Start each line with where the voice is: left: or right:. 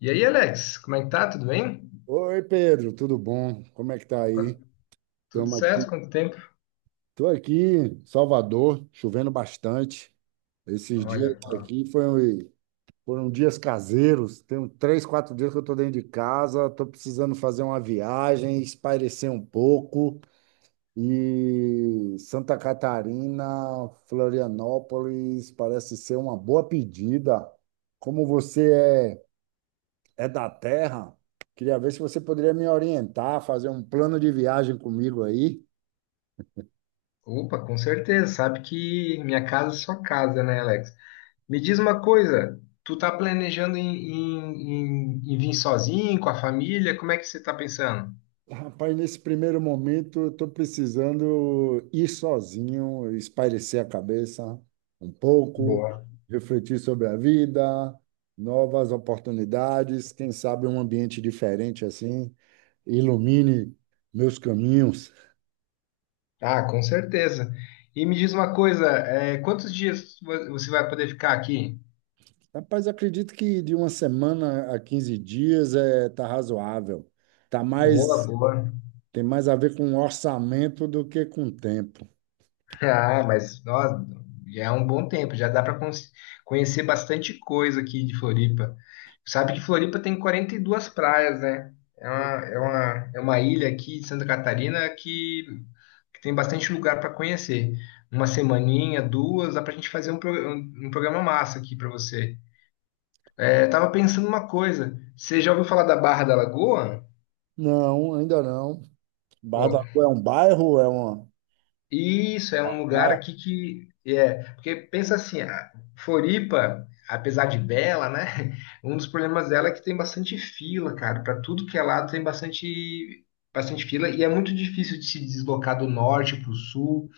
left: E aí, Alex, como é que tá? Tudo bem?
right: Oi, Pedro, tudo bom? Como é que tá aí?
left: Quanto- Tudo
right: Estamos
left: certo?
right: aqui.
left: Quanto tempo?
right: Estou aqui em Salvador, chovendo bastante. Esses dias
left: Olha só.
right: aqui foram dias caseiros. Tem uns três, quatro dias que eu estou dentro de casa. Estou precisando fazer uma viagem, espairecer um pouco. E Santa Catarina, Florianópolis, parece ser uma boa pedida. Como você é da terra. Queria ver se você poderia me orientar, fazer um plano de viagem comigo aí.
left: Opa, com certeza. Sabe que minha casa é sua casa, né, Alex? Me diz uma coisa, tu tá planejando em vir sozinho, com a família? Como é que você tá pensando?
right: Rapaz, nesse primeiro momento, eu estou precisando ir sozinho, espairecer a cabeça um pouco,
left: Boa.
right: refletir sobre a vida, novas oportunidades, quem sabe um ambiente diferente assim, ilumine meus caminhos.
left: Ah, com certeza. E me diz uma coisa, é, quantos dias você vai poder ficar aqui?
right: Rapaz, acredito que de uma semana a 15 dias é, tá razoável. Tá
left: Boa,
right: mais.
left: boa.
right: Tem mais a ver com orçamento do que com tempo.
left: Ah, mas nossa, já é um bom tempo, já dá para conhecer bastante coisa aqui de Floripa. Sabe que Floripa tem 42 praias, né? É uma ilha aqui de Santa Catarina que tem bastante lugar para conhecer. Uma semaninha, duas, dá pra gente fazer um programa massa aqui para você. É, tava pensando uma coisa, você já ouviu falar da Barra da Lagoa?
right: Não, ainda não. Barra da Rua é um bairro, é
left: Isso é
right: uma
left: um lugar
right: praia.
left: aqui que é, porque pensa assim, a Floripa, apesar de bela, né? Um dos problemas dela é que tem bastante fila, cara, para tudo que é lado tem bastante fila e é muito difícil de se deslocar do norte para o sul,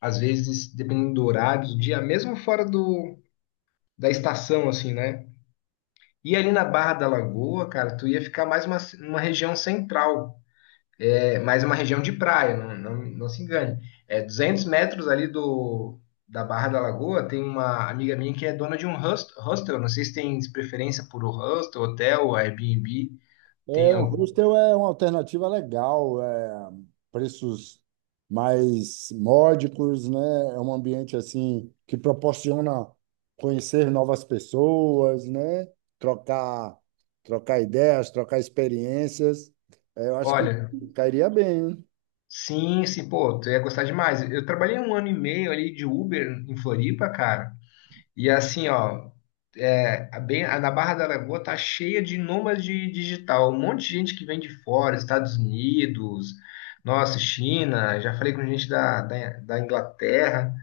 left: às vezes dependendo do horário do dia, mesmo fora do da estação assim, né? E ali na Barra da Lagoa, cara, tu ia ficar mais uma região central, é mais uma região de praia, não, não, não se engane. É 200 metros ali da Barra da Lagoa, tem uma amiga minha que é dona de um hostel, não sei se tem preferência por hostel, hotel, Airbnb,
right: É,
left: tem
right: o
left: algo.
right: hostel é uma alternativa legal, é preços mais módicos, né? É um ambiente assim que proporciona conhecer novas pessoas, né? Trocar, trocar ideias, trocar experiências. É, eu acho que
left: Olha,
right: cairia bem, hein?
left: sim, sim, pô, tu ia gostar demais. Eu trabalhei um ano e meio ali de Uber em Floripa, cara. E assim, ó, é, a bem, na Barra da Lagoa tá cheia de nômade digital, um monte de gente que vem de fora, Estados Unidos, nossa, China, já falei com gente da Inglaterra,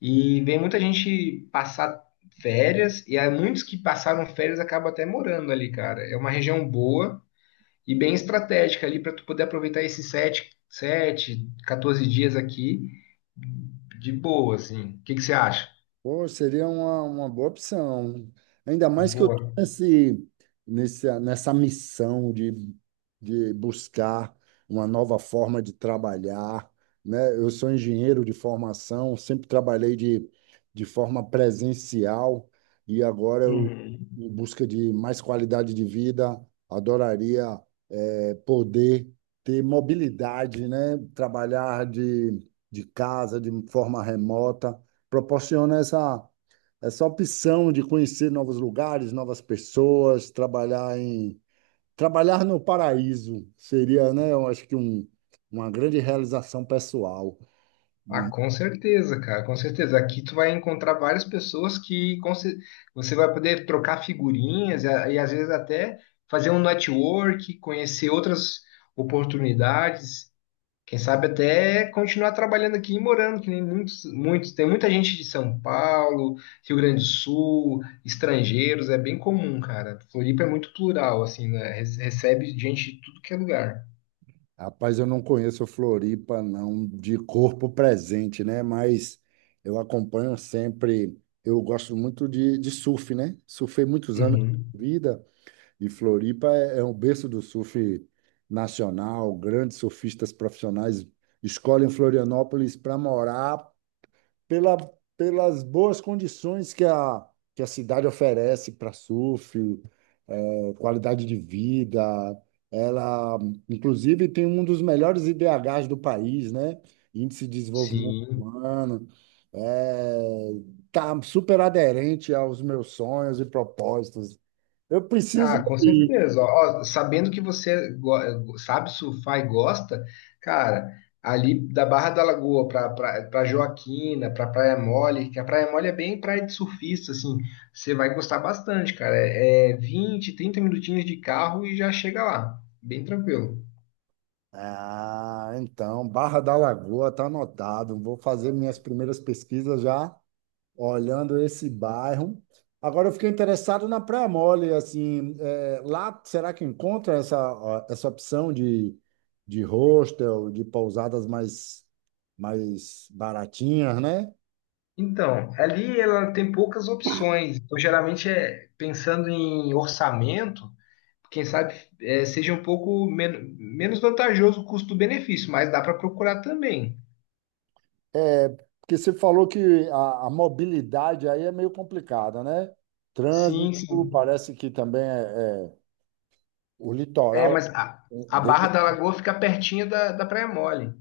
left: e vem muita gente passar férias, e há muitos que passaram férias acabam até morando ali, cara. É uma região boa e bem estratégica ali para tu poder aproveitar esses 14 dias aqui de boa, assim. O que que você acha?
right: Pô, seria uma boa opção. Ainda mais que eu tô
left: Boa.
right: nesse, nessa missão de buscar uma nova forma de trabalhar, né? Eu sou engenheiro de formação, sempre trabalhei de forma presencial e agora eu,
left: Uhum.
right: em busca de mais qualidade de vida, adoraria é, poder ter mobilidade, né? Trabalhar de casa, de forma remota, proporciona essa, essa opção de conhecer novos lugares, novas pessoas, trabalhar no paraíso seria, né? Eu acho que um, uma grande realização pessoal.
left: Ah, com certeza, cara, com certeza. Aqui tu vai encontrar várias pessoas que você vai poder trocar figurinhas e, e às vezes até fazer um network, conhecer outras oportunidades, quem sabe até continuar trabalhando aqui e morando, que nem tem muita gente de São Paulo, Rio Grande do Sul, estrangeiros, é bem comum, cara. Floripa é muito plural, assim, né? Recebe gente de tudo que é lugar.
right: Rapaz, eu não conheço Floripa, não, de corpo presente, né? Mas eu acompanho sempre. Eu gosto muito de surf, né? Surfei muitos anos de
left: Uhum.
right: vida e Floripa é, é um berço do surf nacional. Grandes surfistas profissionais escolhem Florianópolis para morar pela, pelas boas condições que a cidade oferece para surf, qualidade de vida. Ela, inclusive, tem um dos melhores IDHs do país, né? Índice de Desenvolvimento
left: Sim.
right: Humano. É, tá super aderente aos meus sonhos e propósitos. Eu preciso
left: Ah, com
right: ir.
left: certeza. Ó, ó, sabendo que você sabe surfar e gosta, cara, ali da Barra da Lagoa para pra Joaquina, para Praia Mole, que a Praia Mole é bem praia de surfista, assim, você vai gostar bastante, cara. 20, 30 minutinhos de carro e já chega lá, bem tranquilo.
right: Ah, então, Barra da Lagoa tá anotado. Vou fazer minhas primeiras pesquisas já olhando esse bairro. Agora eu fiquei interessado na Praia Mole, assim, é, lá será que encontra essa, ó, essa opção de hostel, de pousadas mais, mais baratinhas, né?
left: Então, ali ela tem poucas opções. Então, geralmente é pensando em orçamento. Quem sabe é, seja um pouco menos vantajoso o custo-benefício, mas dá para procurar também.
right: É, porque você falou que a mobilidade aí é meio complicada, né? Trânsito,
left: Sim, sim.
right: parece que também é o
left: É,
right: litoral
left: mas
right: é
left: a Barra
right: denso.
left: da Lagoa fica pertinho da Praia Mole.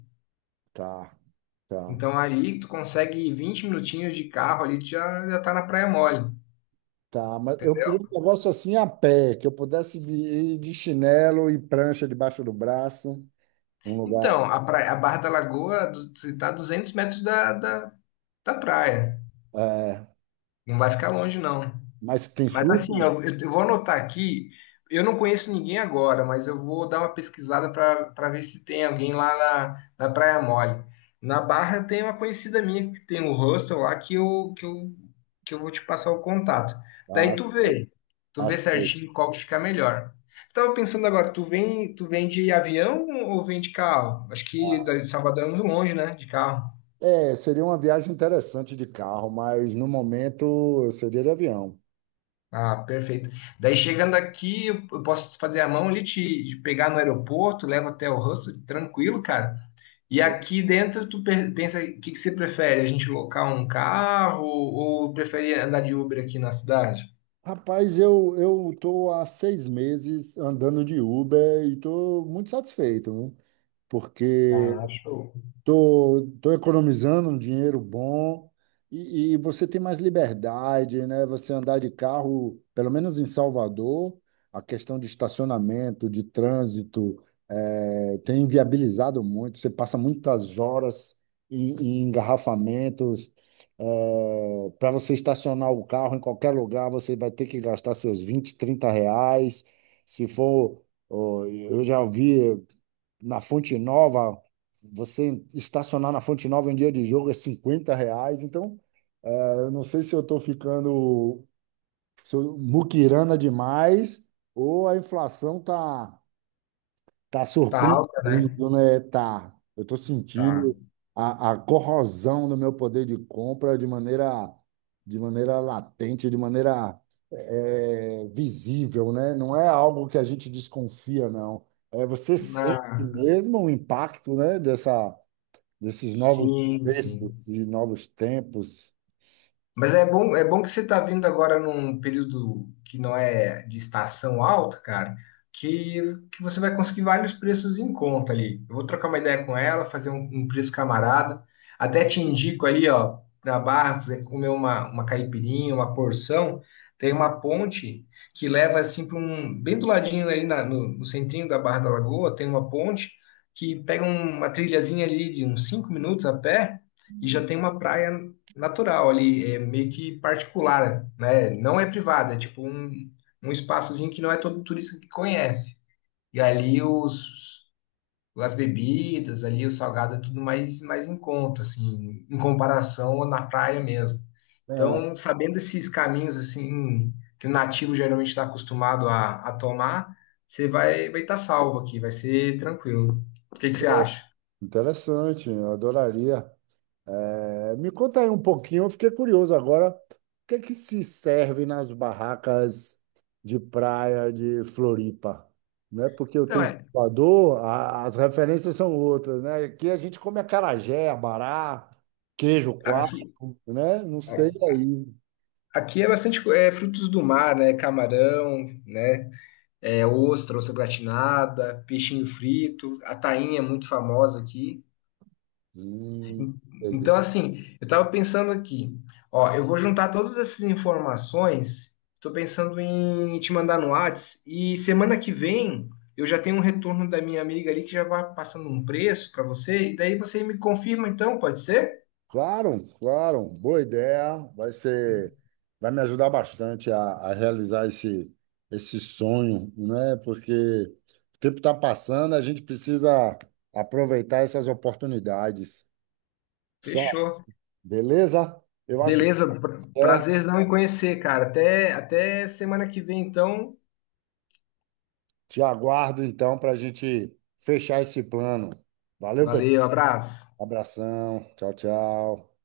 right: Tá, tá.
left: Então ali tu consegue 20 minutinhos de carro ali, tu já tá na Praia Mole.
right: Tá, mas eu queria um negócio assim a pé, que eu pudesse ir de chinelo e prancha debaixo do braço, um lugar.
left: Então, a, a Barra da Lagoa você tá a 200 metros da praia.
right: É,
left: Não vai ficar longe, não.
right: mas quem
left: Mas assim,
right: supre?
left: eu vou anotar aqui. Eu não conheço ninguém agora, mas eu vou dar uma pesquisada para ver se tem alguém lá na Praia Mole. Na Barra tem uma conhecida minha que tem um hostel lá que eu vou te passar o contato. Daí
right: Ah,
left: tu
right: ah,
left: vê
right: sei.
left: certinho qual que fica melhor. Estava pensando agora, tu vem de avião ou vem de carro? Acho que de Salvador é muito longe, né? De carro.
right: É, seria uma viagem interessante de carro, mas no momento eu seria de avião.
left: Ah, perfeito. Daí chegando aqui, eu posso fazer a mão ali, te pegar no aeroporto, levo até o hostel, tranquilo, cara. E aqui dentro, tu pensa, o que que você prefere? A gente locar um carro ou prefere andar de Uber aqui na cidade?
right: Rapaz, eu tô há 6 meses andando de Uber e tô muito satisfeito, né? Porque
left: Ah, show.
right: tô economizando um dinheiro bom e você tem mais liberdade, né? Você andar de carro, pelo menos em Salvador, a questão de estacionamento, de trânsito, tem inviabilizado muito. Você passa muitas horas em, em engarrafamentos. Para você estacionar o carro em qualquer lugar, você vai ter que gastar seus 20, 30 reais. Se for, ó, eu já vi na Fonte Nova, você estacionar na Fonte Nova em dia de jogo é 50 reais. Então, é, eu não sei se eu estou ficando se eu, muquirana demais, ou a inflação tá. Tá
left: Tá alta, né?
right: surpreendendo, né? Tá. Eu estou
left: Tá.
right: sentindo a corrosão do meu poder de compra de maneira latente, de maneira é, visível, né? Não é algo que a gente desconfia, não. É, você
left: Na...
right: sente mesmo o impacto, né? Dessa, desses novos
left: Sim, sim.
right: textos, de novos tempos.
left: Mas é bom que você está vindo agora num período que não é de estação alta, cara, que, que você vai conseguir vários preços em conta ali. Eu vou trocar uma ideia com ela, fazer um preço camarada. Até te indico ali, ó, na Barra, se você comer uma caipirinha, uma porção, tem uma ponte que leva assim para um. Bem do ladinho ali no centrinho da Barra da Lagoa, tem uma ponte que pega um, uma trilhazinha ali de uns 5 minutos a pé e já tem uma praia natural ali, é meio que particular, né? Não é privada, é tipo um, um espaçozinho que não é todo turista que conhece. E ali as bebidas, ali o salgado é tudo mais, mais em conta, assim, em comparação na praia mesmo.
right: É,
left: Então, sabendo esses caminhos, assim, que o nativo geralmente está acostumado a tomar, você vai estar salvo aqui, vai ser tranquilo. O que que você acha?
right: interessante, eu adoraria. É, é, me conta aí um pouquinho, eu fiquei curioso agora, o que é que se serve nas barracas de praia de Floripa, né? Porque eu estou
left: Então,
right: em
left: é,
right: Salvador, a- as referências são outras, né? Aqui a gente come acarajé, abará, queijo coalho,
left: aqui,
right: né? Não sei aí.
left: Aqui é bastante é, frutos do mar, né? Camarão, né? É, ostra, ostra gratinada, peixinho frito, a tainha é muito famosa aqui.
right: Hum,
left: Então, assim, eu estava pensando aqui, ó, eu vou juntar todas essas informações, estou pensando em te mandar no Whats, e semana que vem eu já tenho um retorno da minha amiga ali que já vai passando um preço para você, e daí você me confirma então, pode ser?
right: Claro, claro, boa ideia. Vai ser, vai me ajudar bastante a realizar esse, esse sonho, né? Porque o tempo está passando, a gente precisa aproveitar essas oportunidades. Só,
left: Fechou.
right: beleza? Eu acho
left: Beleza,
right: que é.
left: prazerzão em conhecer, cara. Até, até semana que vem, então.
right: Te aguardo então para a gente fechar esse plano. Valeu, Pedro.
left: Valeu, abraço.
right: Abração. Tchau, tchau.